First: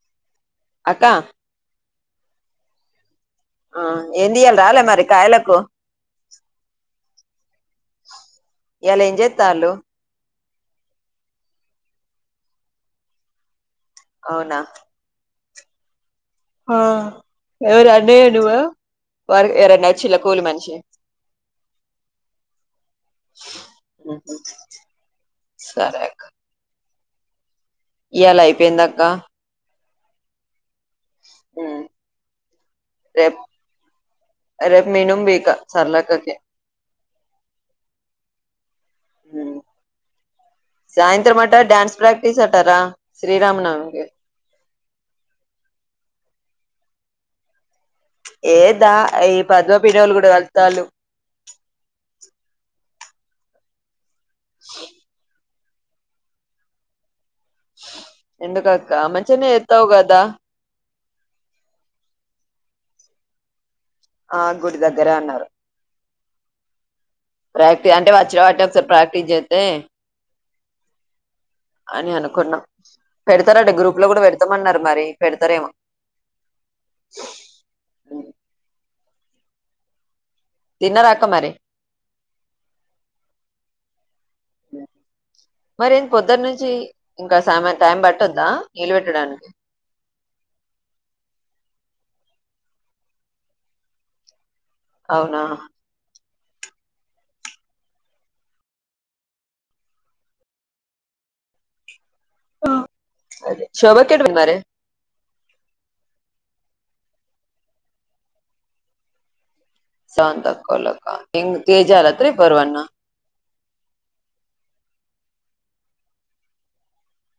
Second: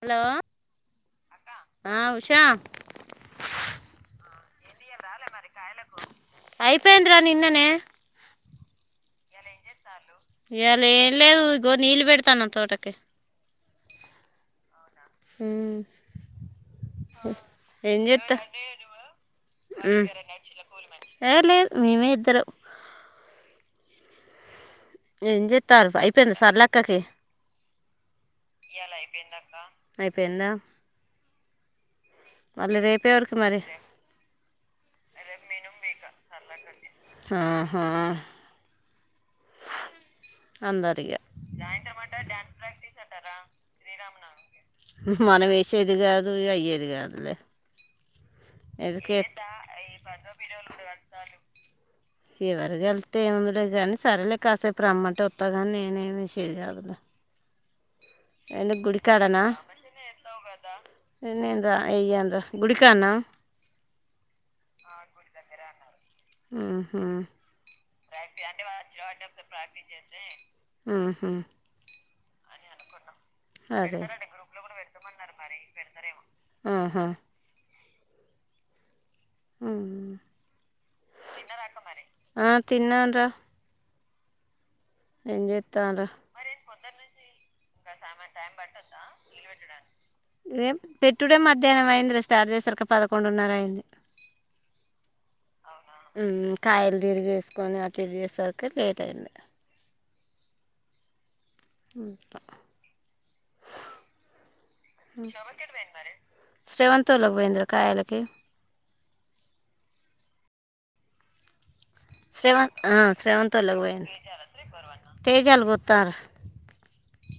Hello అత ఉష్యా ఆ ఏం రాలే మరి కాయలకు అయిపోయిందిరా నిన్ననే ఎలా ఏం చేస్తలు ఎలా ఎ లేదు ఇగో న నీళ్ళు పెడుతునం తోటకు తోటక అవునా హ్మ్ ఆ ఎవరు అడ చేత్త అడివ వర్ ఎరణ చిలకూల్ మనిషి ఏ లేదు మేమే ఇద్దరం అ ఏం చెతారు అయిపోయింది సార్లక్కకి ఇయాలా అయిపోయిందక్క అయిపోయింద హ్మ్ రేప్ మరి రేపు నేనుమ్ పీక లక్ష్మీక్కకి హ హ హ్మ్ అందరిగా సాయంత్రం అంట డ్యాన్స్ ప్రాక్టీస్ అట్టారా శ్రీరామ్ నవమికి మనం వేసేది కాదు అయ్యేది కాదులే ఏదా ఎందుకే ఈ పదో పేరోళ్లు కూడా కాలుతారు తె ఏముంంది లె గాని సర్లే కాసేపు రా అంటే వస్తా కానీ నేనేమి చే కాదు ఎందుకక్క మంచిగానే ఎత్తావు కదా [unintelligible] నేనుయ్యానురా గుడికానా ఆ గుడి దగ్గరే అన్నారు హ్మ్ హ్మ్ ప్రాక్టీ అంటే వచ్చిన వాటిని ఒకసారి ప్రాక్టీస్ చేత్తే ఆహా అని అనుకున్నాం పెడతారంట అదే గ్రూప్ లో కూడా పెడతామన్నారు మరి పెడతారేమో ఆహా. హ్మ్ తిన్నారా అక్క మరి ఆ తిన్నానురా హ్మ్ చేస్తాను మరి రా పొద్దుటి నుంచి ఇంకా సమ టైం పట్టందా నిలబెట్టడానికి రపు పెట్టుడే మధ్యాహ్నం అయిందిలే స్టార్ట్ చేశారుక పదకొడున్నర అయింది అవునా కాయలు తిరిగి వేసుకొని అటు ఇది చేసరికి లేట్ అయింది ఉ అదే శోభక్కేట మన్నరె శ్రీవంతివొళ్ళకి పోయేది రా కాయలకి స్రవంతి అక్కోళ్ళాక ఇంగ్ శ్రేవంత శ్రేవంతంతో వొళ్ళకి పొ తేజఅల్లు కొత్తరు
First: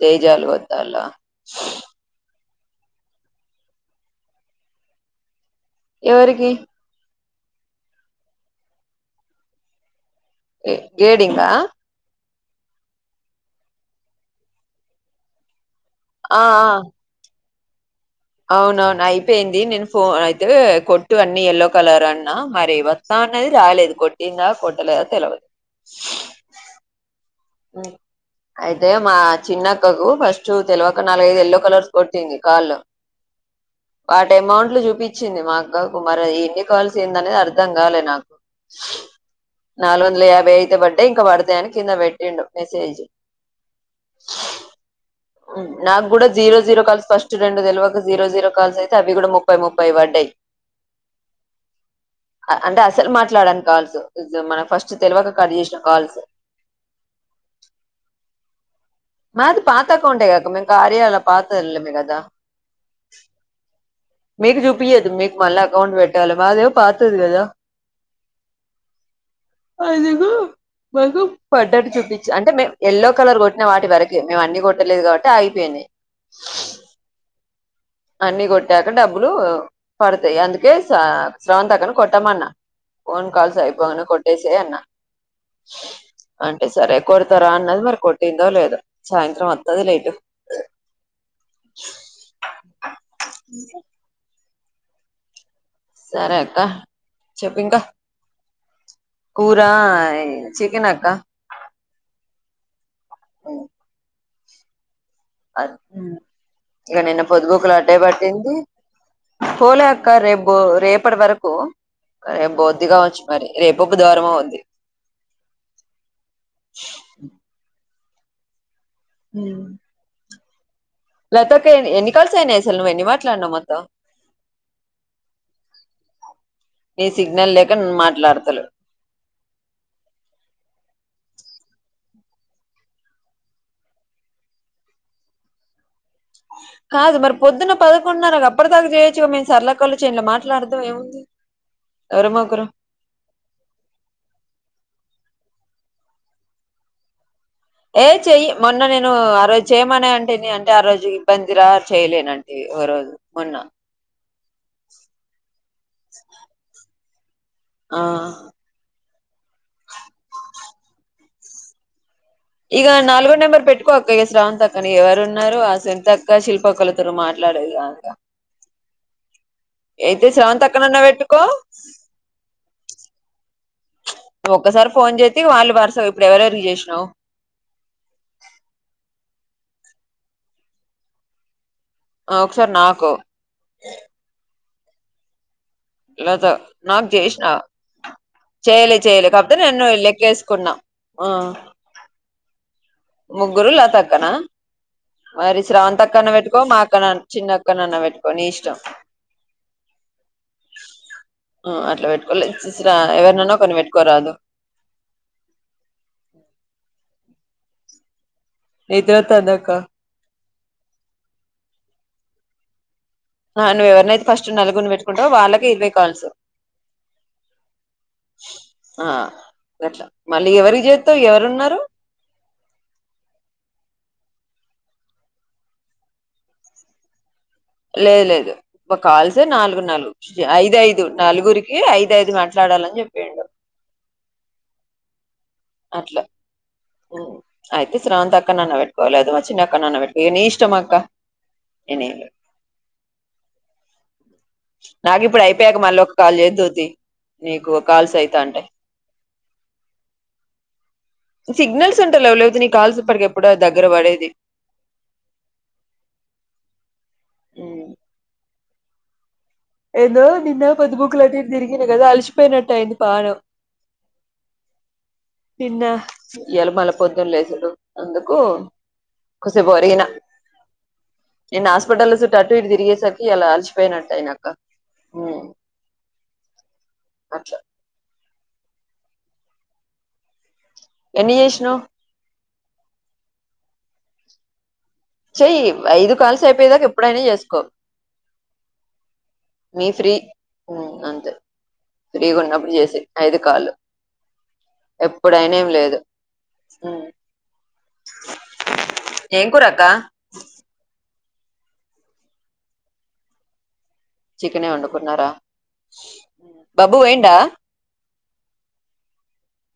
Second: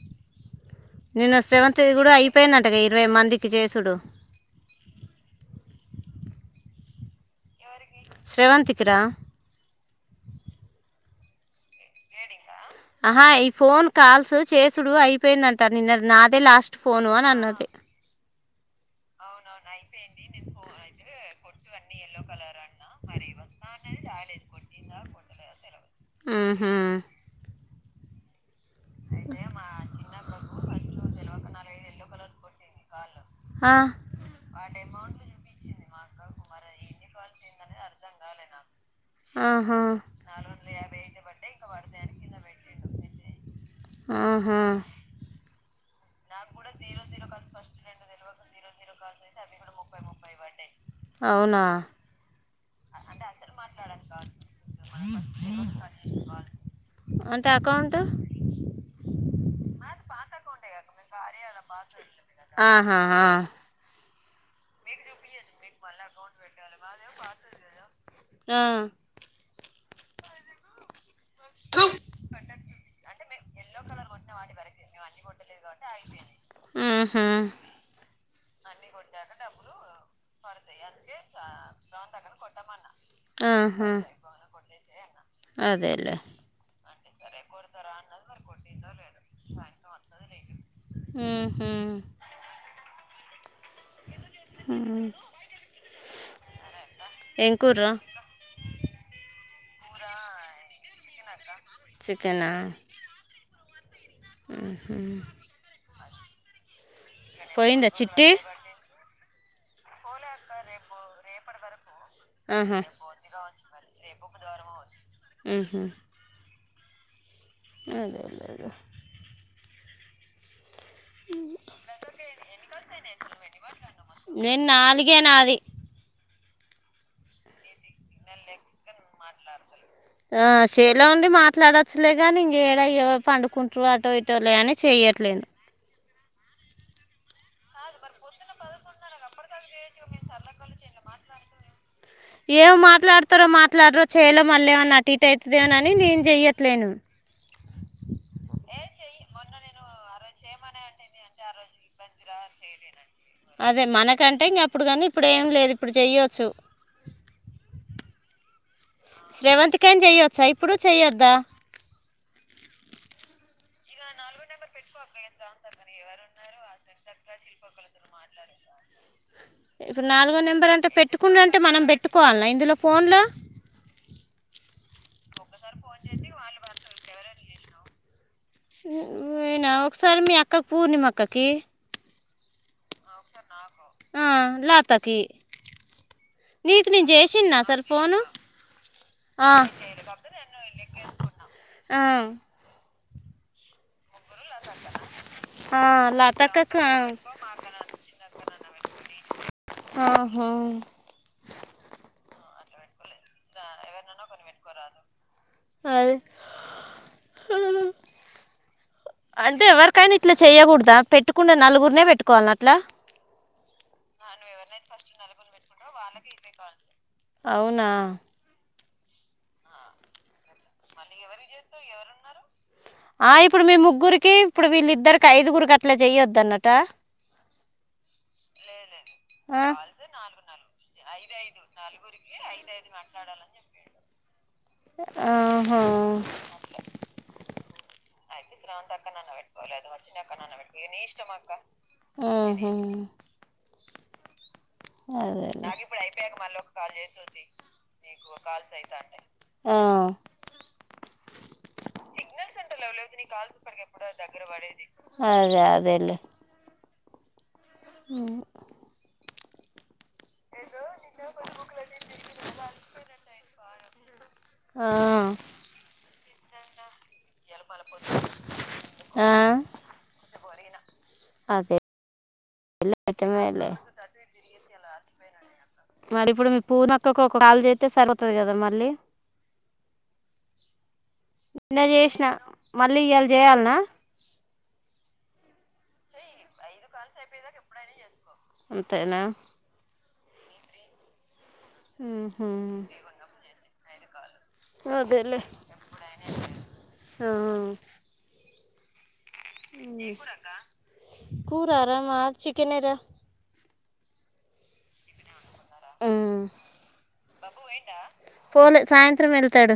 తేజాలు వద్దాల నిన్న శ్రవంతి కూడా అయి చెప్పేందట్టుగా ఇరవై మందికి చేసుడు ఎవరికి శ్రేవంతి కీ రా ఏ ఎడింగా ఆహా ఈ ఫోన్ కాల్స్ చేసుడు అయిపోయిందంటారు నిన్న నాదే ఆ లాస్ట్ ఫోను అని అన్నది అవునవును అయిపోయింది నేను ఫోన్ అయితే కొట్టు అన్ని ఎయల్లో కలర్ అన్నా మరి వస్తాను అన్నది రాలేదు కొట్టిందా కొట్టలేదా తెలియదు హ్మ్ హ్మ్ అ అయితే మా చిన్నక్కకు ఫస్ట్ తెలివక నాలుగైదు ఎయల్లో కలర్స్ కొట్టింది కాళ్ల్లో ఆ, వాటి అమౌంట్ లో చూపించింది మా అక్క కు మరి ఎన్ని కాల్సిందనేది అర్థం కాలే నాకు ఆహా, నాలుగు వందల యాభై అయితే పడ్డ ఇంకా పడతాయని కింద పెట్ ఏండు మెసేజు ఆహా. నాకు కూడా జీరో జీరో కలిసి ఫస్ట్ రెండు తెల్వ జీరో జీరో కాల్స్ అయితే అవి కూడా ముప్పై ముప్పై పడ్డాయి అవునా ఆ అంటే అసలు మాట్లాడాను కాల్సు మనం ఫస్ట్ తెలివక కట్ చేసిన కాల్స్. అంటే అకౌంటు మాది పాత అకౌంటే కదా కార్యలో పాతలోమ్మలే కదా. ఆహా, ఆ. మీకు చూపియద్దు మీకు మళ్ళా అకౌంట్ పెట్టాల మాదే యో పాతది కదా ఆ, అదిగో మహమ్ పడ్డట్టు చూపించు అంటే మేమ్ ఎల్లో కలర్ కొట్న వాట్ టి వరకే మేము అన్ని కొట్టలేదు కాబట్టి అయిపోయింది. మ్మ్హ, అన్ని కొట్టాక డబ్బులు పడతాయ్ అందుకే స స్రవంతక్కను కొట్టామన్న. పోన్ కల్స్ ఆహా. అయిపోను కొట్టేసే అన్న అదేలే అంటే సరే కొడతారా అన్నది మరి కొట్టిందో లేదు సాయంత్రం వత్తదిలే ఇటు. ఉహు [inaudible] ఉ సరే క్క చెప్పి ఇంకా కూర చికెన్ అక్క చికెనా ఉ ఉహు అ ఇక నిన్న పొదుగుకులు పోయిందా అట్టే చిట్టి పట్టింది పోల క్క రేప్ రేపటి వరకు రేపు ఆహా పోద్ది కావొచ్చు మరి రేపో బుధువారమో ఉంది. [inaudible] మ్మ్హ. అదేదే అదే ఉ లతక్క ఎన్ని కల్స్ అయినాయి అసలు నువ్వు ఎన్ని మాట్లాడునావ్ మొత్తం. టిగే నాది ఏ సిగ్నల్ లేెక్ ఆ సెన్లో ఉండి మాట్ ఇట్లాడవచ్చలేదు నీ ఇంక ఏడయ పండుకుంటు అటో ఇటోలే అని చెయట్లేను కాదు మరి పొద్దున్న ప అకుు అప్పడ దాకా చేయొచ్చుగా మేము సర్ల కలుు చేంలో మాట్లాడాం ఏముంది ఎవరమొకరు ఎమ్ మాట్లాడతారో మాట్లాడరో చేయలే మళ్ళీ ఏమన్నా టిట్ అయితుదేనని నేను చెయ్యట్లేను యే చెయ్యి మొన్న నేను ఆ రోజు చేయమనే అంటే అంటే ఆ రోజు ఇబ్బంది రా అదే మనకంటే ఇంగా అప్పుడు కానీ ఇప్పుడు ఎమ్ లేదు, ఇప్పుడు చెయ్యొచ్చు ఆ స్రవంతికైనా చెయొచ్చా ఇప్పుడు చెయోద్దా ఇక నాలుగో నెంబర్ పెట్టుకో అక్క ఇక స్రవంతక్కని ఎవరు ఉన్నారు, ఆ సునతక్క శిల్ప్ పుప్పక్కలతురు మాట్లాడేది కాక ఇప్పుడు నాలుగో నెంబర్ అంటే అక్కనన్నా పెట్టుకో పెట్టుకున్న అంటే మనం పెట్టుకోవాలన్నా ఇందులో ఫోన్లో. చ్ ఒక్కసారి ఫోన్ చేత్తే వాళ్ళు వరుసగా ఇప్పుడు ఎవరివరికి చేసినావ్. నేనా ఒకసారి మీ అక్కకి పూర్ణిమక్కకి ఒకసారి నాకు ఆ లతకి లత నీకు నాకు నేను చేస్నా చేసింది అసలు ఫోను చెయ్యలే చేయలే ఆ, కాకపోతే నన్ను లెక్కేసుకున్నా. ఆ ఆ ముగ్గురు లతాక్కనా మరి ఆ స్రవంతక్కను పెట్టుకో మా లతక్కకు అక్కన చిన్న అక్కనన్న పెట్టుకో నీ ఇష్టం. ఆ ఆ అట్లా పేట్కోలే అదే నిద్ర వత్తాంది అంటే అక్క ఎవరికై అయినా ఇట్లా చెయ్యకూడ్ దా పెట్టుకున్నే నలుగుర్ నే పెట్టుకోవాల్ నా అట్లా అ నువ్వు ఎవరినై అయితే ఫస్ట్ నలుగుర్ ని పెట్టుకుంటావు వాళ్ళకి ఇరవై కాల్స్ అవునా ఆ గట్లా మళ్ళీ ఎవరి చూస్తే ఎవరు ఉన్నారు ఆ ఇప్పుడు మీ ముగ్గురికి ఇప్పుడు వీళ్ళిద్దరికి ఐదుగురికి అట్లా చేయొవోద్దు అన్నట్టా లేదు లేదు ఒక కాల్సే నాలుగు నాలుగు ఐదుఐదు నలుగురికి ఐదుఐదు మాట్లా అదే ఐదు మాట్లాడాలని చెప్పాడు ఆహా అట్లా అయితే శ్రావంతి అక్క అగ్గి నన్న స్రవంత అక్క పెట్టుకోవాలి అది నన్ను పెట్ కో వచ్చిన అక్క లేదు నన్న వర్షిని పెట్టుకో అక్క నీ నన్ను పెట్ ఇష్టం కో ఇక అక్క నీ ఇష్టమ్ అక్కా నేనే ఆ హ నాకు అదే ఇప్పుడు లే అయిపోయాక నాకు మళ్ళీ ఇప్పుడు ఒక అయిపోయాక కాల్ మళ్ళీ ఒక చేద్దుతి కాల్ చేతుది నీకు కాల్స్ నీకు అయితా అంటే కాల్స్ అయితాఅండై సిగ్నల్స్ ఉంటలేవు లేకపోతే నీ కాల్స్ ఇప్పటికి ఎప్పుడో దగ్గర పడేది అదే అదే అదేలే ఆ ఎందో నిన్న పొద్దు పూకల అని అట్ ఇట్ తిరిగింది కదా అలిసిపయినట్టా అయింది పాణం ఆ తిన్నా ఇయాల పల ప్ పొద్దున్ లేసుడు అందుకు ఆ, కోసేపు అరిగినా నిన్న అదే హాస్పిటల్ చుట్టు అటు ఇటు అయితే తిరిగేసరికి ఇలా మేలే అలచిపోయినట్టు అయిన అక్క మ్ మరి ఇప్పుడు మీ పూర్ణ అక్కకో ఒక కాల్ చేస్తే సరిపోత అది కదా మళ్ళీ ఎన్ని చేసినావ్ నిన్న చేసిన మళ్ళీ ఇ యళ్ చేయాల్ నా చెయ్యి ఐదు కాల్స్ అయిపోయేదాక ఎప్పుడై అయినా చేసుకో అంతేనా అ అంతే ఫ్రీగా ఉన్న అప్పుడు మ్మ్హ్మ్. చేసయి ఐదు కాళ్ళు అదేలే ఎప్పుడై అయిన ఏమ్ లేదు ఆ. ఏం కూరా అక్కా కూరరా మా చికెనే రా చికేనే వండుకుఉన్నారా మ్మ్. బాబు ఏయిండా పోలే సాయంత్రం వెళ్తాడు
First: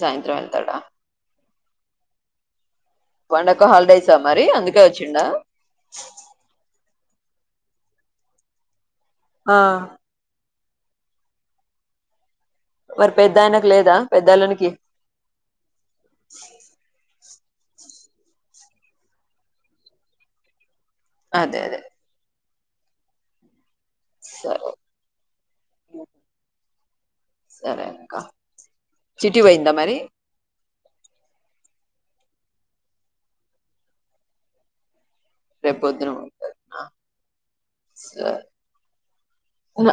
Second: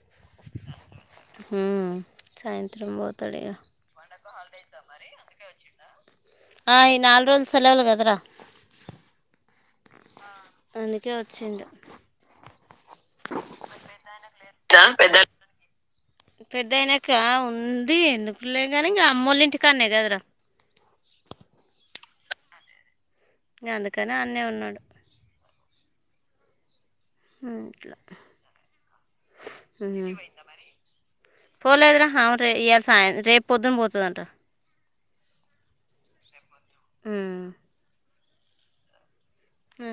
సాయంత్రం వెళ్తాఅడా మ్ సాయంత్రం బోతాడ్ ఇంగా పండగ హాలిడేసా మరి అందుకే వచ్చిండా ఆ ఈ నాలుగు రోజులు సెలవులు కదరా ఆ అందుకే వచ్చిండు మరి పెద్ద ఆయనకు లేదా పెద్ద అళ్ళున అనికి పెద్దాయన కా ఉంది ఎందుకులే కాని ఇంక అమ్మల్ ఇంటికాడ్ నే కద రా అదే అదే ఇంకా అందుకని అన్నయ్ ఉన్నాడు ఓ మ్మ్, సరే ఇట్లా అక్కా చిట్టీ పోయింద్దా మరి మ్మ్. పోలేదురా హ రే ఇ సాయంత్రి రేపు పొద్దున్ పోతుదఅంట రేపోద్దున్న ఉమ్, సరే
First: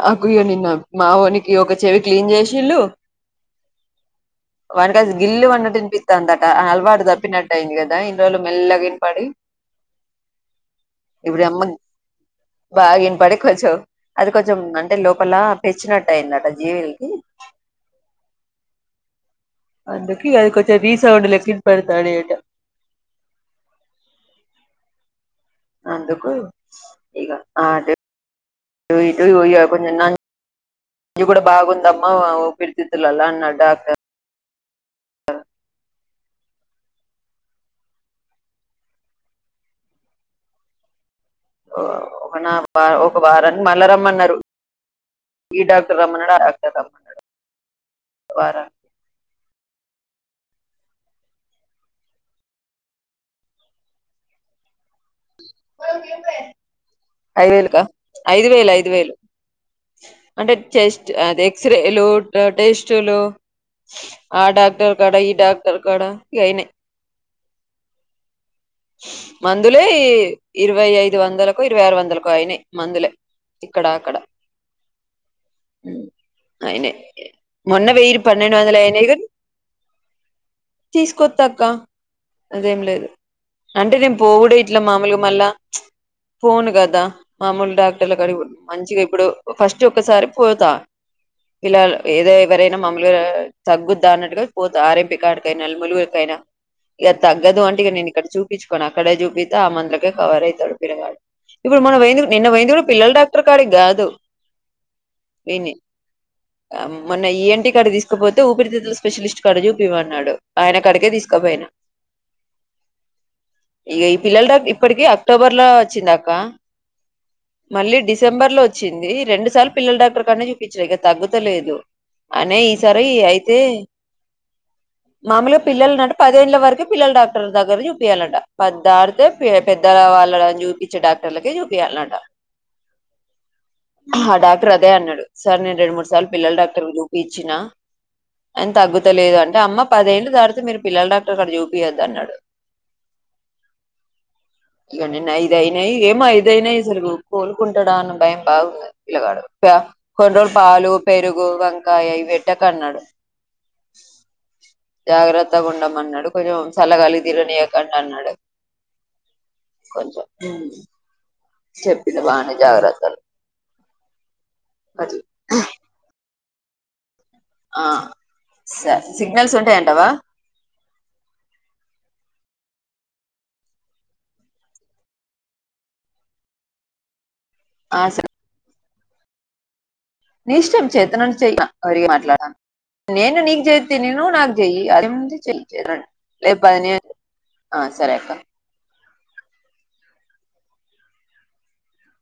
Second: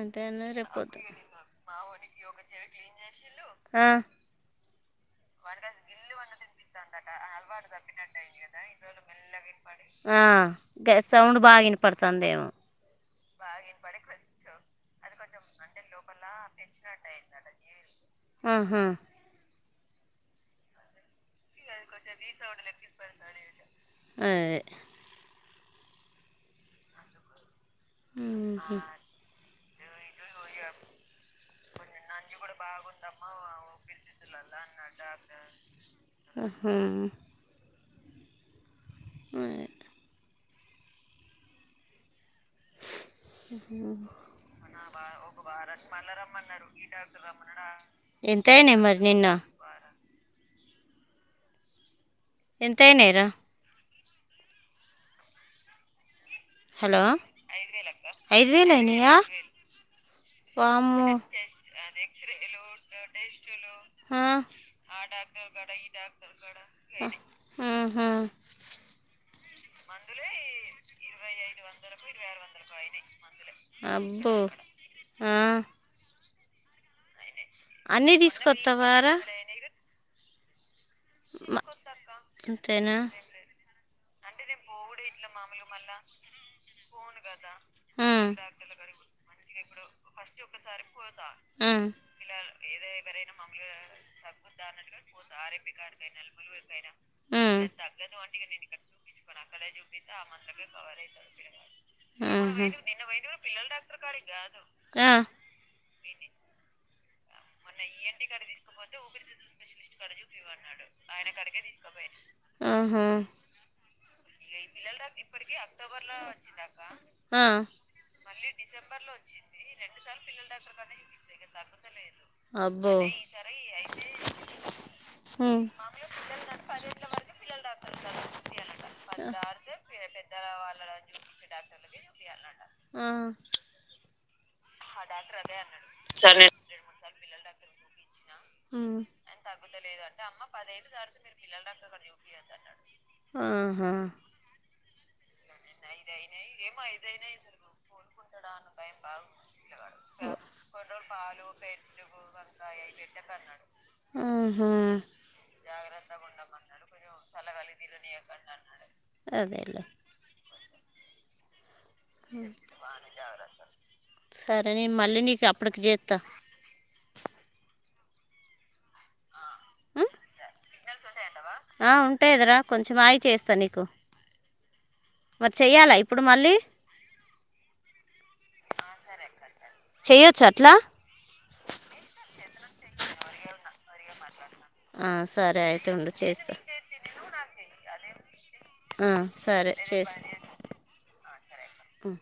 అంతే అన్నది నిన్న రేపు పొద్దున మావోనికి ఒక చెవి క్లీన్ చేసిల్లు ఆ, వాని కది గిల్లు వన్నట్టు ఇనిపిత్తందట అలవాటు తప్పుప్పినట్టుయింది కదా ఇన్ని రోజులు మెల్లగా వినపడి వినపడి ఆ గ సౌండ్ బాగ వినపడుతందేమో బాగ వినపడి కొంచం అది కొంచెం అంటే లోపల పెచ్చినట్టు అయిందట జీవులకి ఆహా అందుకి అది కొంచెం రీసౌండ్ లెక్క వినపడి రీ సౌండ్ లెక్క వినపడి అదే అందుకు [unintelligible] ఇేయి కొ సయా [unintelligible] కూడా బాగుందమ్ ఇ కూడా బాగుందమ్మాఊ ప్రచతుల అడ [unintelligible] హా హా ఆ ఒకనా ఒక వారానికి మల్ల రమ్మన్నారు ఈ డాక్టర్ రమ్మన్నాడు ఆ డాక్టర్ రమ్మన్నాడు వారానికి ఎంతయినయ్ మరి నిన్న ఎంతయినయిరా హలో ఐదు వేలుకా ఐదు వేలు ఐదు వేలు అంటే వాము చెస్ట్ అది ఎక్స్రేలు టెస్టులు ఆ డాక్టర్ కాడ ఈ డాక్టర్ కాడా ఇగ అయినాయి ఆహా మందులే ఇరవై ఐదు వందలకు ఇరవై ఆరు వందలకు అయినాయి మందులే ఇక్కడ అక్కడ అబ్బో ఆ అయినయి మొన్న వెయ అన్నీ పన్నెండు వందల తీసుకొస్తావారా అయినేకానీ తీసుకొతక్క అదేం అంతేనా లేదు పోడ [unintelligible] ఇట్ల మామూలుగా మళ్ళా ఫోను కదా మామూలు డాక్టర్లు ఉమ్, అడిగి మంచిగా ఇప్పుడు ఫస్ట్ ఒకసారి పోతా పిల ఉమ్, ఏదో ఎవరైనా మామూలుగా తగ్గుద్దా అన్నట్టుగా పో ఆరంపికడకై న ములుగురికైనా ఇక తగదు అంటేగా నేను ఇక్కడ ఉమ్. చూపించుకోను అక్కడే చూపి [unintelligible] ఆహా ఇప్పుడు మనం పోయింది నిన్న పోయింది కూడా పిల్లల డాక్టర్ ఆ ఈడనే మొన్న ఈఎన్టి కాడికి తీసుకపోతే ఊపిరితిత్తు ల స్పెషలిస్ట్ కాడ చూపియ్య మన్నాడు ఆయన కాడికే తీసుకు ఆహా ఇగ ఈ పిల్లల ఇప్పటికి అక్టోబర్ లో వచ్చిందక్క ఆ మళ్ళీ డిసెంబర్ లో వచ్చి వచ్చింది రెండు సార్లు పిల్లల డాక్టర్ కాడనే చూపించిన ఇక తగ్గుతలేదు అనే అబ్బో ఈసారి అయితే మామూలుగా ఉమ్, పిల్లలు నట పదేళ్ల వరకే పిల్లల డాక్టర్ దగ్గర చూ ాల పద్ద [unintelligible] డాక్టర్లకే చూపియాలంట ఆ ఆ డాక్టర్ అదే అన్నడు సార్ నేను రెండు మూడు సార్లు పిల్లల డాక్టర్ చూపిచ్చిన అయినా ఉమ్, తగ్గుతలేదు అంటే అమ్మ పదేళ్ళు తాడితే మీరు పిల్లల డాక్టర్ కాడ చూపియోద్దు అన్నడు ఆహా ఇగ నిన్న ఐదు అయినాయి ఏమో ఐదుయినాయి అసలు కోలుకుంటాడా అన్న భయం బాగుంది పిలగాడు కానీ రోజులు పాలు పెరుగు వంకాయ ఇవి పెట్టకన్నాడు ఆహా జాగ్రత్తగా ఉండమన్నడు కొంచెం సల్లగాలికి తిరగనియకండి అన్నాడు అదేలే కొంచెం ఉం చెప్పిన బాగనే జాగ్రత్తలు సరే నేను అది మళ్ళీ నీకు అప్పటికి చేస్తా ఆ స సిగ్నల్స్ ఉంటయి అంటవా ఉమ్, ఆ, కొంచెం ఆయి చేస్తాను నీకు మరి చేయ్యాలా ఇప్పుడు మళ్ళీ ఆ స చెయ్యొచ్చు నీ అట్లా ఇష్టం చేతన చెయరి మాట్లాడను నేను నీకు చేత నేను నాకు ఆ, సరే అయితే ఉండు అ చేస్తా పే ఆ సరే చేసి అ